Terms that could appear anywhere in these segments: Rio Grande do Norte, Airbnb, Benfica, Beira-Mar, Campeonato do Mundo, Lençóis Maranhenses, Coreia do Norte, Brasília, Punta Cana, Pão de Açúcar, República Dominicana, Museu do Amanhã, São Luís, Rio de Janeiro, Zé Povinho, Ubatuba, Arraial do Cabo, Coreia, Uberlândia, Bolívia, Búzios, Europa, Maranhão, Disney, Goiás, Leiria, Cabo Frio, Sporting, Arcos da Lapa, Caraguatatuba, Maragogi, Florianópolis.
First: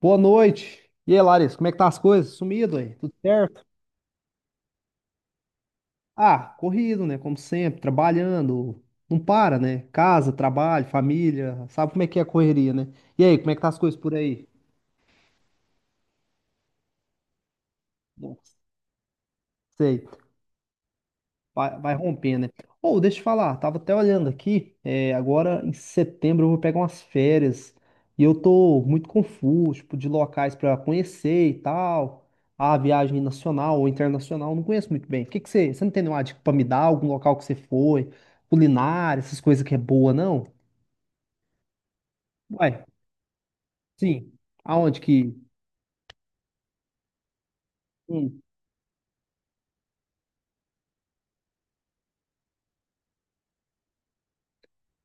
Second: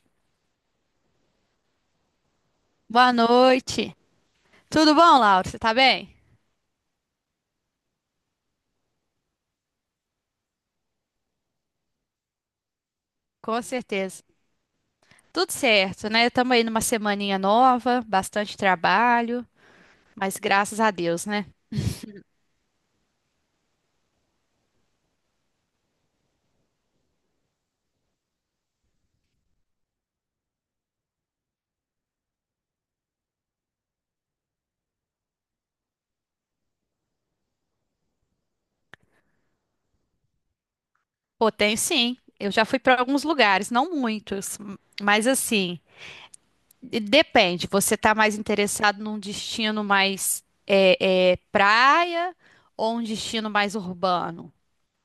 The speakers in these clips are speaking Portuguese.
Boa noite. E aí, Larissa, como é que tá as coisas? Sumido aí? Boa Tudo certo? noite. Tudo bom, Laura? Você tá bem? Ah, corrido, né? Como sempre, trabalhando. Não para, né? Casa, trabalho, família. Sabe como é que é a correria, né? E aí, como é que Com tá as coisas por certeza. aí? Tudo certo, né? Estamos aí numa semaninha nova, Não bastante trabalho, sei. mas graças a Deus, né? Vai romper, né? Ou deixa eu falar, tava até olhando aqui, agora em setembro eu vou pegar umas férias e eu tô muito confuso, tipo, de locais pra conhecer e tal. A viagem nacional ou internacional, eu não conheço muito bem. O que que você não tem nenhuma dica pra me dar? Algum local que você foi, culinária, essas coisas que é boa, não? Pô, tem sim. Eu já Ué, fui para alguns lugares, não sim. muitos, Aonde mas que? assim, e depende. Você tá mais Hum. interessado num destino mais praia ou um destino mais urbano?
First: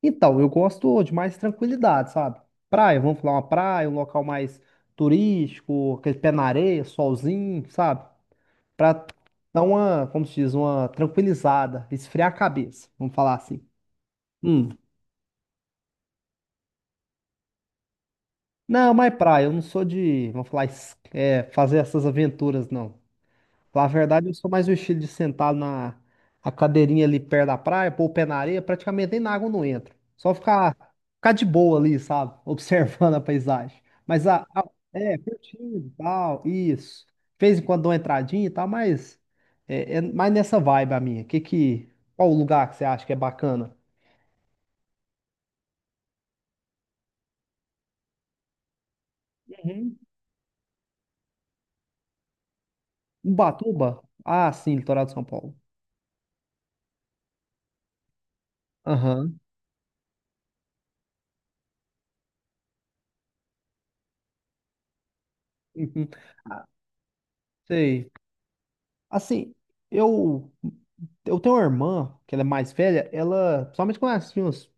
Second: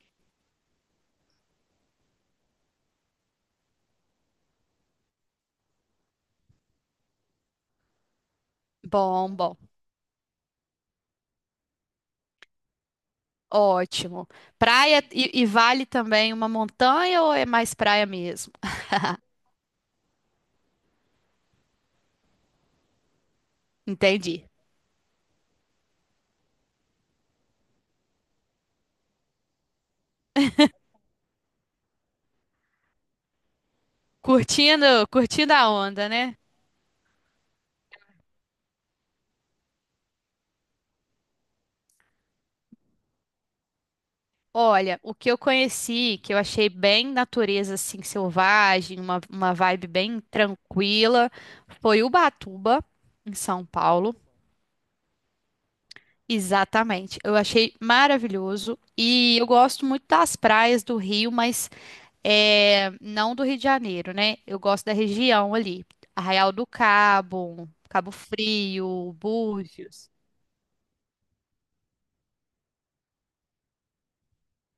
Então, eu gosto de mais tranquilidade, sabe? Praia, vamos falar uma praia, um local mais turístico, aquele pé na areia, solzinho, sabe? Pra Bom, bom. dar uma, como se diz, uma tranquilizada, esfriar a cabeça, vamos falar assim. Ótimo. Hum. Praia e vale também uma montanha ou é mais praia mesmo? Não, mas praia, eu não sou de, vamos falar, fazer essas aventuras, não. Na verdade, eu Entendi. sou mais o estilo de sentar na a cadeirinha ali perto da praia, pôr o pé na areia, praticamente nem na água eu não entro. Só ficar de boa ali, sabe? Observando a paisagem. Mas a, a- Curtindo, É, curtindo a curtindo e onda, né? tal, isso. De vez em quando dou uma entradinha e tal, mas é mais nessa vibe a minha. Qual o lugar que você acha que é bacana? Olha, o que eu conheci, que eu achei bem natureza assim selvagem, uma vibe Uhum. bem tranquila, foi Ubatuba, em São Ubatuba? Paulo. Ah, sim, litoral de São Paulo. Exatamente. Eu achei maravilhoso e Aham. eu gosto muito das praias do Rio, mas é, não do Rio de Janeiro, né? Eu gosto da região ali, Uhum. Arraial Ah, do Cabo, sei. Cabo Frio, Assim, Búzios. eu, eu tenho uma irmã, que ela é mais velha, ela, principalmente quando ela tinha uns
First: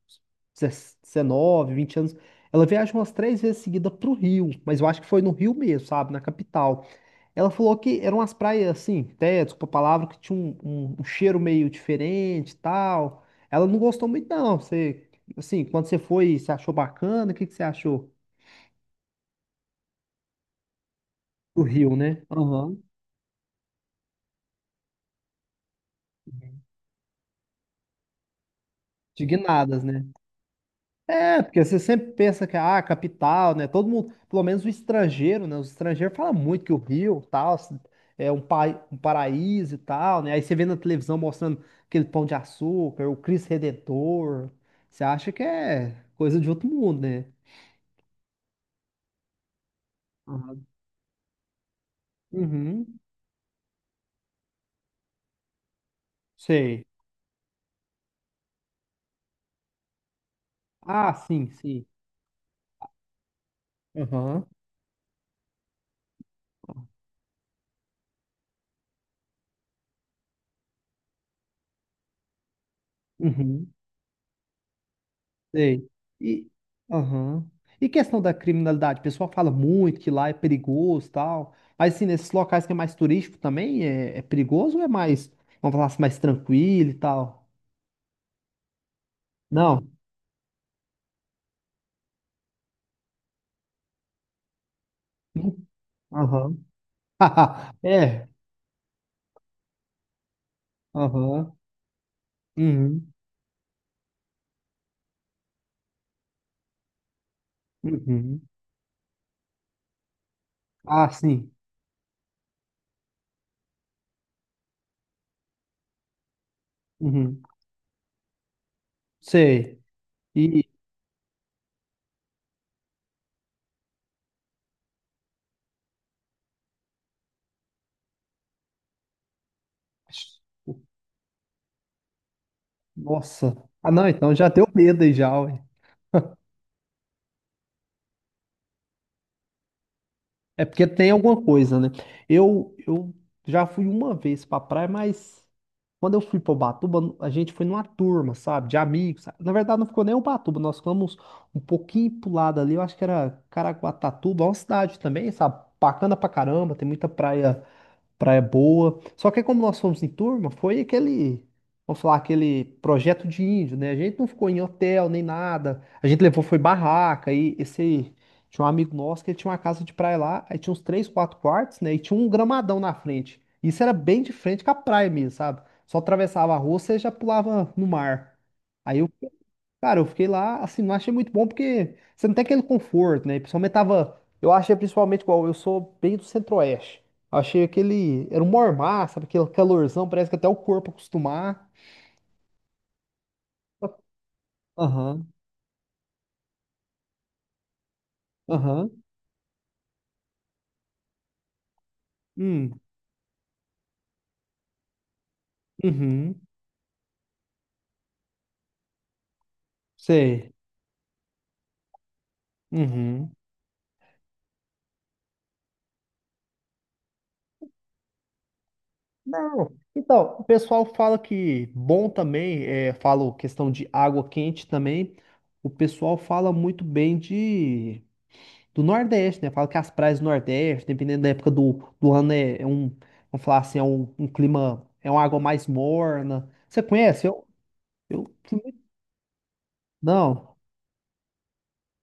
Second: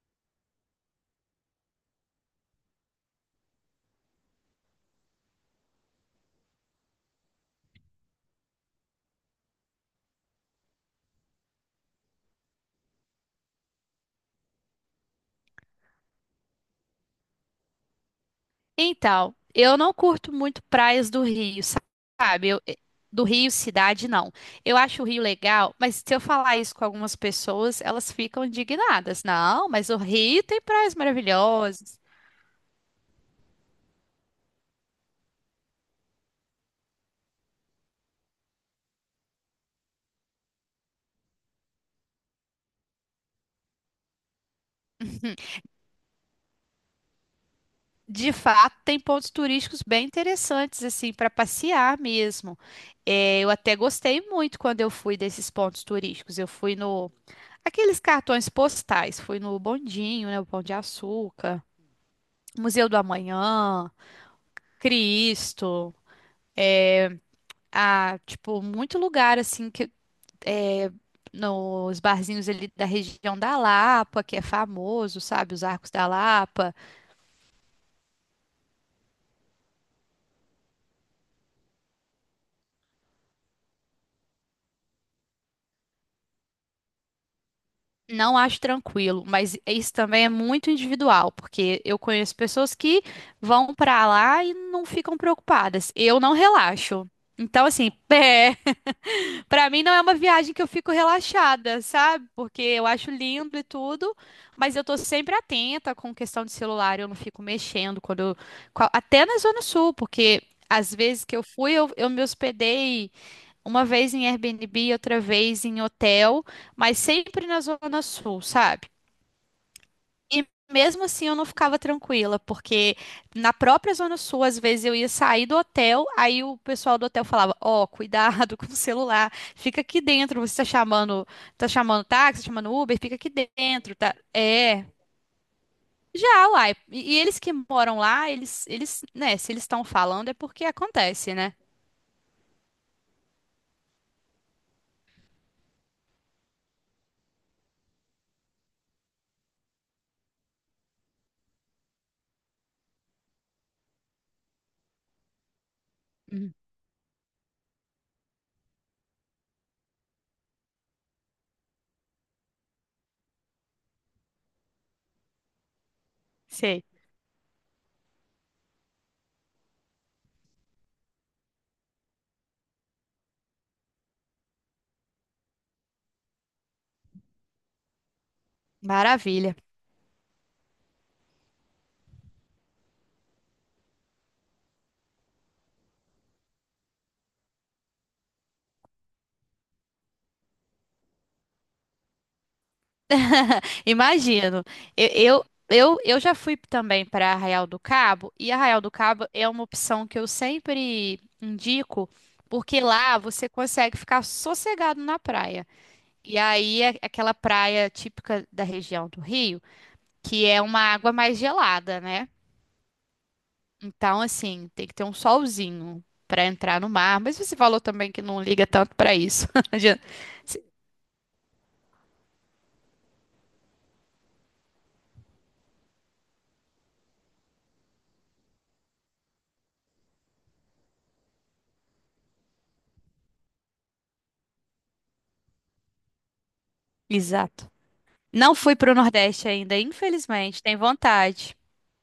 19, 20 anos, ela viaja umas três vezes seguida pro Rio, mas eu acho que foi no Rio mesmo, sabe, na capital. Ela falou que eram umas praias, assim, até, desculpa a palavra, que tinha um cheiro meio diferente e tal. Ela não gostou muito, não. Você, assim, quando você foi, você achou bacana? O que que você achou Então, eu não curto muito praias do Rio, do Rio, né? sabe? Eu, Aham. do Rio, cidade, não. Eu acho o Rio legal, mas se eu falar isso com algumas pessoas, elas ficam indignadas. Não, Indignadas, mas o né? Rio tem praias É, porque você maravilhosas. sempre pensa que ah, capital, né? Todo mundo, pelo menos o estrangeiro, né? Os estrangeiros falam muito que o Rio, tal, assim, é um paraíso e tal, né? Aí você vê na televisão mostrando aquele pão de açúcar, o Cristo Redentor. Você acha que é coisa de outro mundo, né? De fato, tem pontos turísticos bem Uhum. interessantes, assim, para passear mesmo. Uhum. É, eu até gostei muito quando eu fui desses pontos turísticos. Eu fui Sei. no... Aqueles cartões postais. Fui no Bondinho, né? O Pão de Ah, sim, Açúcar. sim. Museu do Amanhã. Aham. Cristo. A, tipo, muito lugar assim que é, nos barzinhos ali da região da Uhum. Lapa, que é famoso, sabe? Os Sei. Arcos da E, Lapa. aham. E questão da criminalidade? O pessoal fala muito que lá é perigoso e tal. Mas assim, nesses locais que é mais turístico também, é perigoso ou é mais, vamos falar assim, mais tranquilo e tal? Não acho tranquilo, mas Não. isso também é muito individual, porque eu conheço pessoas que vão pra lá e não ficam Hum, preocupadas. Eu não aham. relaxo. Então, assim, É. pra mim não é uma viagem que eu fico Aham. relaxada, sabe? Porque eu Uhum. acho lindo e tudo, mas eu tô sempre atenta com questão de celular, eu não fico mexendo quando eu, Uhum. qua- até na Zona Sul, porque às Ah, vezes que eu sim. fui, eu me hospedei uma vez em Airbnb, outra vez em hotel, mas Uhum. sempre na Zona Sul, sabe? Sei. E E. mesmo assim eu não ficava tranquila, porque na própria Zona Sul, às vezes eu ia sair do hotel, aí o pessoal do hotel falava: Ó, cuidado com o celular, fica aqui dentro, você tá chamando táxi, tá chamando Uber, fica aqui Nossa. Ah, dentro, não, tá? então já deu É. medo aí já, ué. Já, uai. E eles que moram lá, eles, né, se eles estão falando é É porque porque tem acontece, alguma né? coisa, né? Eu já fui uma vez pra praia, mas quando eu fui pra Ubatuba, a gente foi numa turma, sabe? De amigos. Sabe? Na verdade, não ficou nem Ubatuba, nós ficamos um pouquinho pro lado ali, eu acho que era Caraguatatuba, é uma cidade também, sabe? Bacana pra Hum, caramba, tem muita praia boa. Só que como nós fomos em turma, foi aquele, vamos falar, aquele projeto de índio, né? A gente não ficou em hotel nem nada. A gente levou, foi sei. barraca. E esse, tinha um amigo nosso que ele tinha uma casa de praia lá, aí tinha uns três, quatro quartos, né? E tinha um gramadão na frente. Isso era bem de frente com a praia mesmo, sabe? Só atravessava a rua, você já pulava no mar. Aí eu, Maravilha. Cara, eu fiquei lá, assim, não achei muito bom porque você não tem aquele conforto, né? Principalmente tava. Eu achei principalmente igual, eu sou bem do centro-oeste. Achei aquele. Era um mormaço, sabe? Aquele calorzão, parece que até o corpo acostumar. Imagino. Eu, Aham, eu, eu, eu já fui também para Arraial do Cabo, e Arraial aham. do Cabo é uma opção que eu sempre indico, Hum, porque lá você consegue ficar sossegado na praia. uhum, E aí é aquela praia típica da região do Rio, que sei. é uma água mais gelada, né? Uhum. Então, assim, tem que ter um solzinho para entrar no mar. Mas você falou também que não liga tanto para isso. Não. Já- Então, o pessoal fala que bom também, falo questão de água quente também. O pessoal fala muito bem de. Do Nordeste, né? Fala que as praias do Nordeste, dependendo da época do ano, vamos falar assim, é um clima, é uma água mais morna. Você conhece? Eu, Exato. eu Não fui fui para o Nordeste ainda, não. infelizmente. Tem vontade.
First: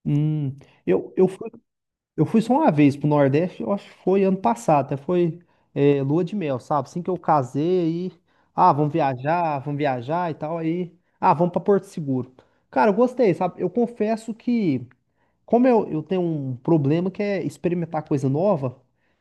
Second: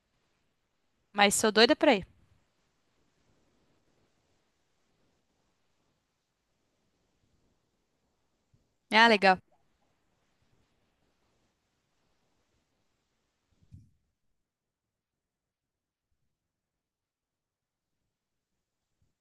Hum, eu, eu Mas fui, sou doida pra ir. eu fui só uma vez pro Nordeste, eu acho que foi ano passado, lua de mel, sabe? Assim que eu casei, aí, ah, Ah, legal. Vamos viajar e tal, aí, ah, vamos pra Porto Seguro. Cara, eu gostei, sabe? Eu confesso que como eu tenho um problema que é experimentar coisa nova,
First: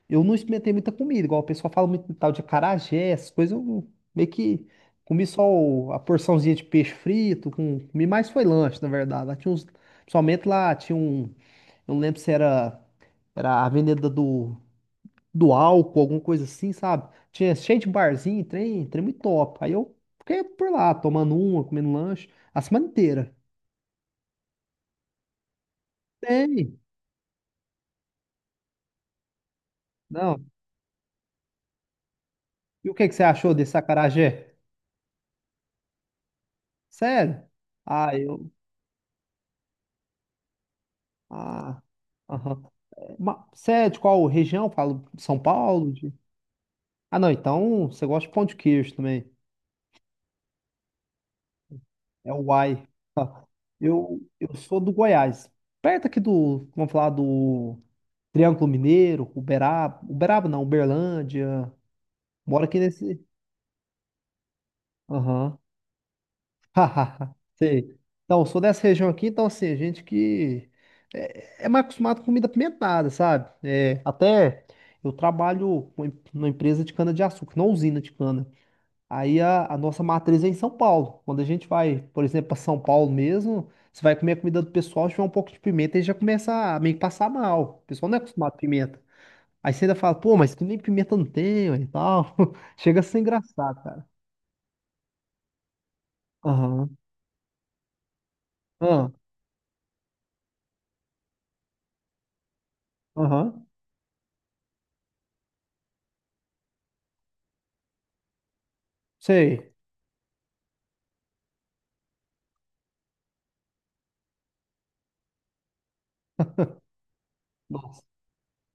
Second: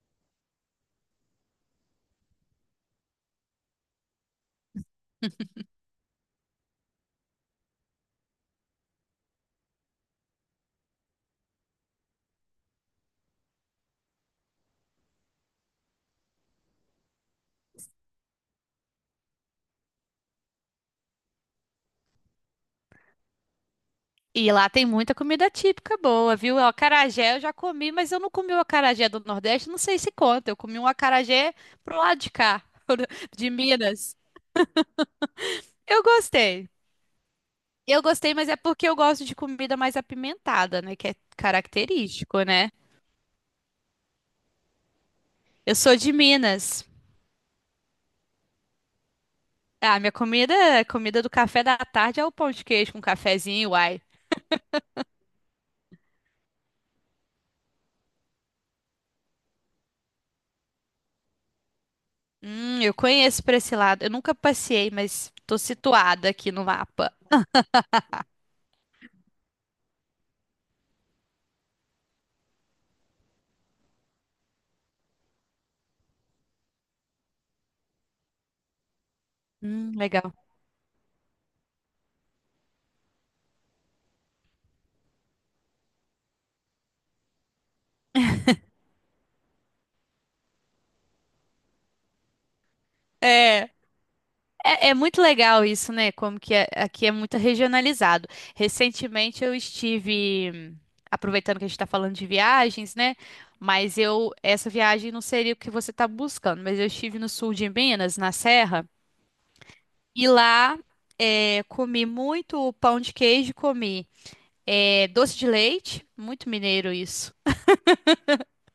eu não experimentei muita comida, igual o pessoal fala muito de tal de acarajé, essas coisas, eu não- meio que comi só a porçãozinha de peixe frito, comi mais foi lanche, na verdade. Principalmente lá tinha um, eu não lembro se era, era a venda do álcool, alguma coisa assim, sabe? Tinha cheio de barzinho, trem muito top. Aí eu fiquei por lá, tomando uma, comendo lanche, a semana inteira. E lá tem muita comida típica boa, viu? O Tem, acarajé eu já comi, mas eu não comi o acarajé do Nordeste, não sei se não. conta. Eu comi um acarajé pro lado de cá, E o que que você de achou desse Minas. acarajé? Eu gostei. Sério? Eu Ah, gostei, mas eu. é porque eu gosto de comida mais apimentada, né? Que é Ah. característico, Aham. né? Você é de qual região? Falo de São Eu Paulo? sou de De- Minas. Ah, não, então você gosta de pão de queijo também. Ah, minha comida, a comida do café da tarde é o É o pão de uai. queijo com Ah, cafezinho, uai. Eu sou do Goiás. Perto aqui do. Vamos falar do Triângulo Mineiro, Uberaba. Uberaba não, Uberlândia. Moro aqui Eu nesse. conheço pra esse lado. Eu nunca passei, mas Aham. tô situada aqui no mapa. Hahaha, sei. Então, eu sou dessa região aqui, então, assim, a gente que é mais acostumado com comida apimentada, sabe? É, até eu trabalho com numa empresa de cana-de-açúcar, numa usina de cana. Aí a nossa Legal. matriz é em São Paulo. Quando a gente vai, por exemplo, para São Paulo mesmo, você vai comer a comida do pessoal, tiver um pouco de pimenta e já começa a meio que passar mal. O pessoal não é acostumado com pimenta. Aí você ainda fala, pô, mas que nem pimenta não tem, ué, e tal. Chega a ser É, engraçado, cara. é muito legal isso, né? Como que é- Aham. aqui é muito regionalizado. Ah, Recentemente eu estive, aproveitando que a gente está falando de viagens, né? aham. Mas eu, essa viagem não seria o que você está buscando, mas eu estive no sul de Minas, na Serra, Sei. e lá é, comi muito pão de queijo, comi é, doce de leite, muito mineiro isso.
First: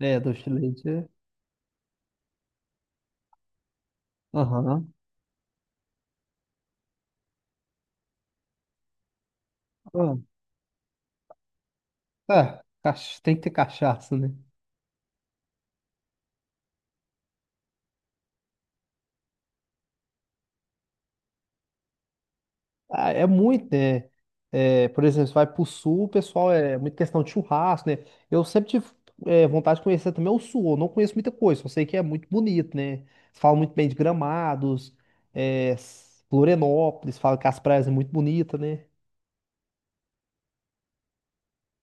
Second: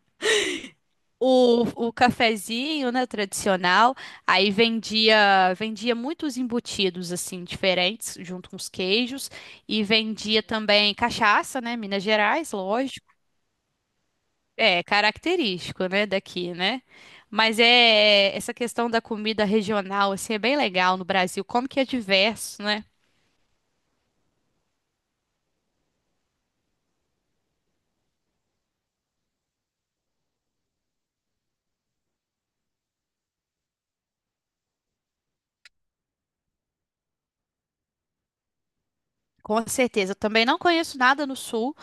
É, doce de leite, é. O cafezinho, né, tradicional, aí Aham. vendia muitos embutidos assim diferentes, junto com os queijos, e Ah, vendia também cachaça, né, Minas Gerais, lógico, tem que ter cachaça, né? é característico, né, daqui, né? Mas é essa questão da comida regional assim é bem legal no Brasil, como que é diverso, né? Ah, é muito, né? É, por exemplo, você vai pro sul, o pessoal é muito questão de churrasco, né? Eu sempre tive vontade de conhecer também o sul. Eu não conheço muita coisa, só sei que é muito bonito, né? Falam muito bem de Gramados, Florianópolis, falam que as praias é muito bonita, né? Com certeza, eu também não conheço nada no sul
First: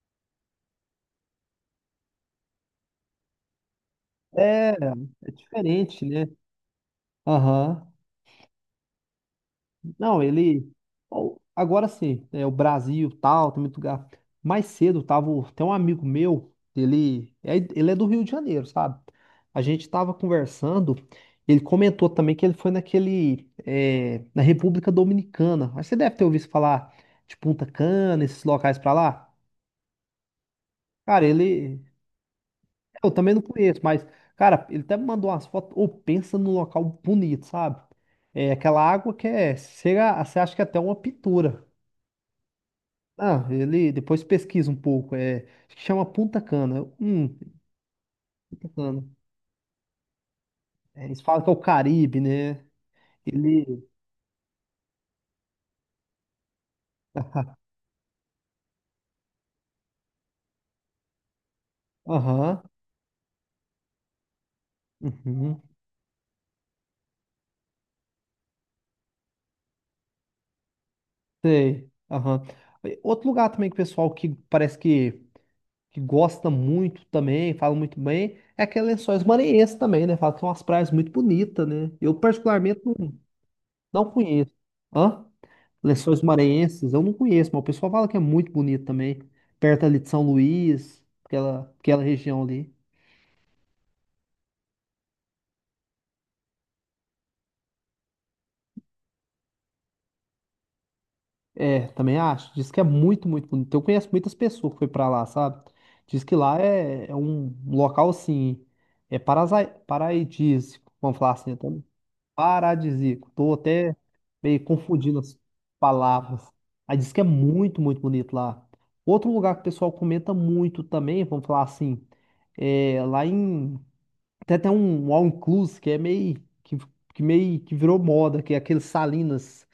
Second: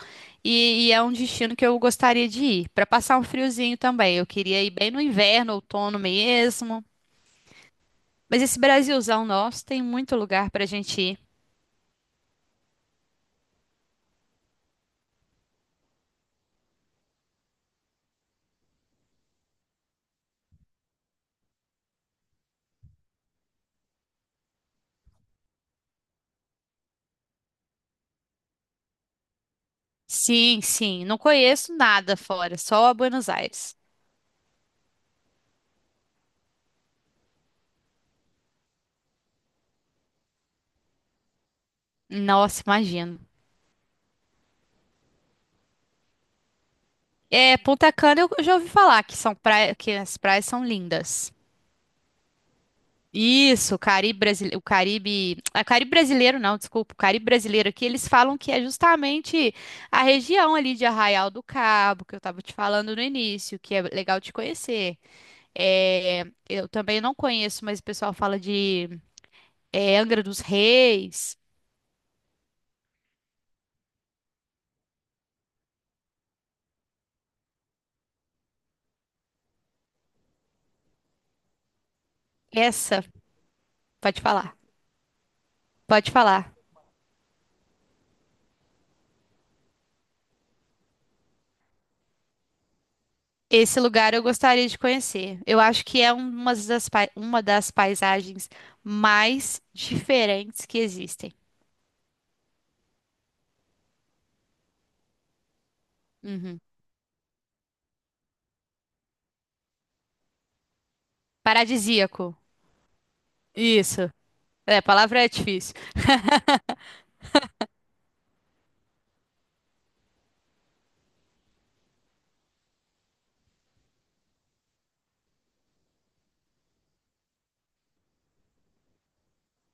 e é um destino que eu gostaria de ir, para passar um friozinho também. Eu queria É, ir bem no é inverno, outono diferente, né? mesmo. Aham. Mas esse Brasilzão nosso tem muito Não, lugar pra ele. gente ir. Ó, agora sim, é o Brasil tal, tem muito lugar. Mais cedo tava. Tem um amigo meu, ele é do Rio de Janeiro, sabe? A gente tava conversando, ele comentou também que ele foi naquele. É, na República Dominicana. Mas você deve ter ouvido falar de Punta Cana, esses locais pra lá. Sim, sim. Não Cara, conheço ele. nada fora, só Eu Buenos também não Aires. conheço, mas, cara, ele até me mandou umas fotos. Ou pensa num local bonito, sabe? É aquela água que é. Chega, você acha que é até uma pintura. Nossa, imagino. Ah, ele depois pesquisa um pouco. É, acho que chama Punta Cana. É, Punta Cana eu já Punta ouvi falar Cana. que são praia, que as praias são É, eles lindas. falam que é o Caribe, né? Isso, o Ele. Caribe brasileiro, o Caribe, ah, Caribe brasileiro não, desculpa, o Caribe brasileiro aqui, eles falam que é justamente a região ali de Arraial do Cabo, que eu tava te Aham. falando no início, que é legal de conhecer. Uhum. É, eu também não conheço, mas o pessoal fala de é, Angra dos Reis. Sei. Aham. E outro lugar também que o pessoal que parece que gosta muito também, fala muito bem, é aquele Lençóis Maranhenses também, né? Fala que são umas praias muito bonitas, né? Eu particularmente Essa, não, não pode conheço. falar, Hã? pode Lençóis falar. Maranhenses, eu não conheço, mas o pessoal fala que é muito bonito também. Perto ali de São Luís, aquela região ali. Esse lugar eu gostaria de conhecer. Eu acho que é uma das, pai- uma das paisagens mais diferentes que existem. É, também acho. Diz que é muito, muito bonito. Eu conheço muitas pessoas que foi pra lá, sabe? Diz que lá Uhum. é, é um local assim, paradisíaco, vamos falar assim, então, Paradisíaco. paradisíaco. Tô até Isso. meio É, a confundindo palavra é as difícil. palavras. Aí diz que é muito, muito bonito lá. Outro lugar que o pessoal comenta muito também, vamos falar assim, é lá em tem até um all-inclusive que é que, que meio que virou moda, que é aquele Salinas,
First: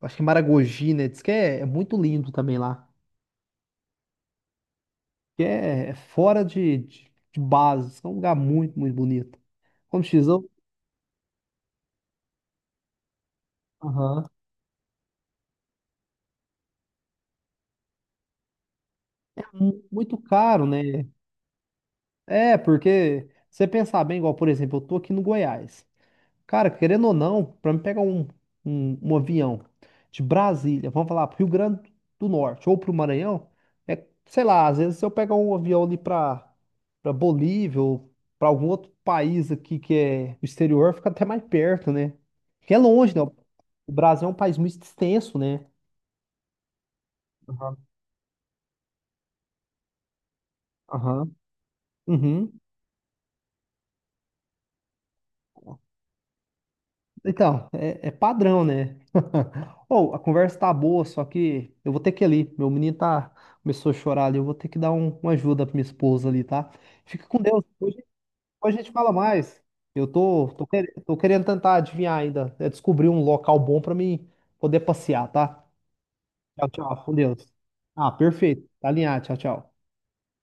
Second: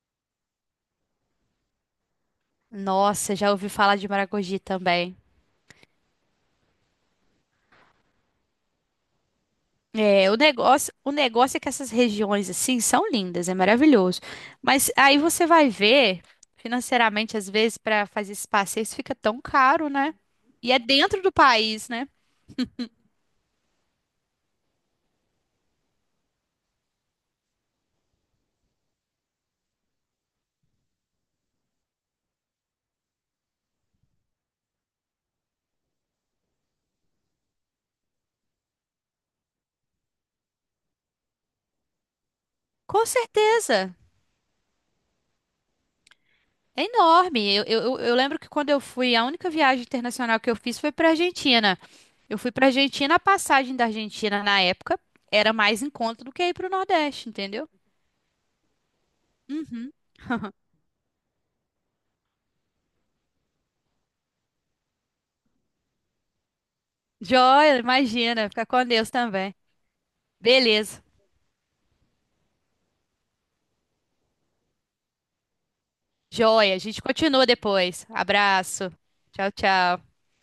acho que é Maragogi, né? Diz que é, é muito lindo também lá. Nossa, já ouvi falar de Maragogi também. Que é, é fora de base, diz que é um lugar muito, muito bonito. Como diz, É, eu- o negócio é que essas regiões assim são lindas, é maravilhoso. Aham. Mas aí você vai ver, financeiramente, às vezes, para fazer esses passeios fica tão caro, né? Muito caro, E é né? dentro do país, né? É, porque você pensar bem, igual, por exemplo, eu tô aqui no Goiás. Cara, querendo ou não, para me pegar um avião de Brasília, vamos falar pro Rio Grande do Norte ou pro Maranhão, é, sei lá, às vezes se eu pegar um avião ali pra para Bolívia ou pra algum outro país aqui que é o exterior, fica até mais perto, né? Que é Com longe, né? O certeza. Brasil é um país muito extenso, né? É enorme. Eu, Aham. eu, eu eu lembro que quando eu fui, a única viagem internacional que eu fiz foi para Aham. Argentina. Eu fui Uhum. para Argentina, a passagem da Argentina na época era mais em conta do que ir para o Nordeste, Então, entendeu? é, é padrão, né? Ou a conversa tá boa, só que eu vou ter que ir ali. Meu menino tá começou a chorar ali. Eu vou ter que dar uma ajuda pra minha esposa ali, tá? Fica com Deus. Joia, Hoje, imagina, fica a com gente Deus fala também. mais. Eu tô, tô, quer- Beleza. Tô querendo tentar adivinhar ainda, é descobrir um local bom pra mim poder passear, tá? Tchau, Joia, a gente tchau. Com Deus. continua depois. Ah, perfeito. Tá Abraço. alinhado. Tchau, Tchau, tchau. tchau.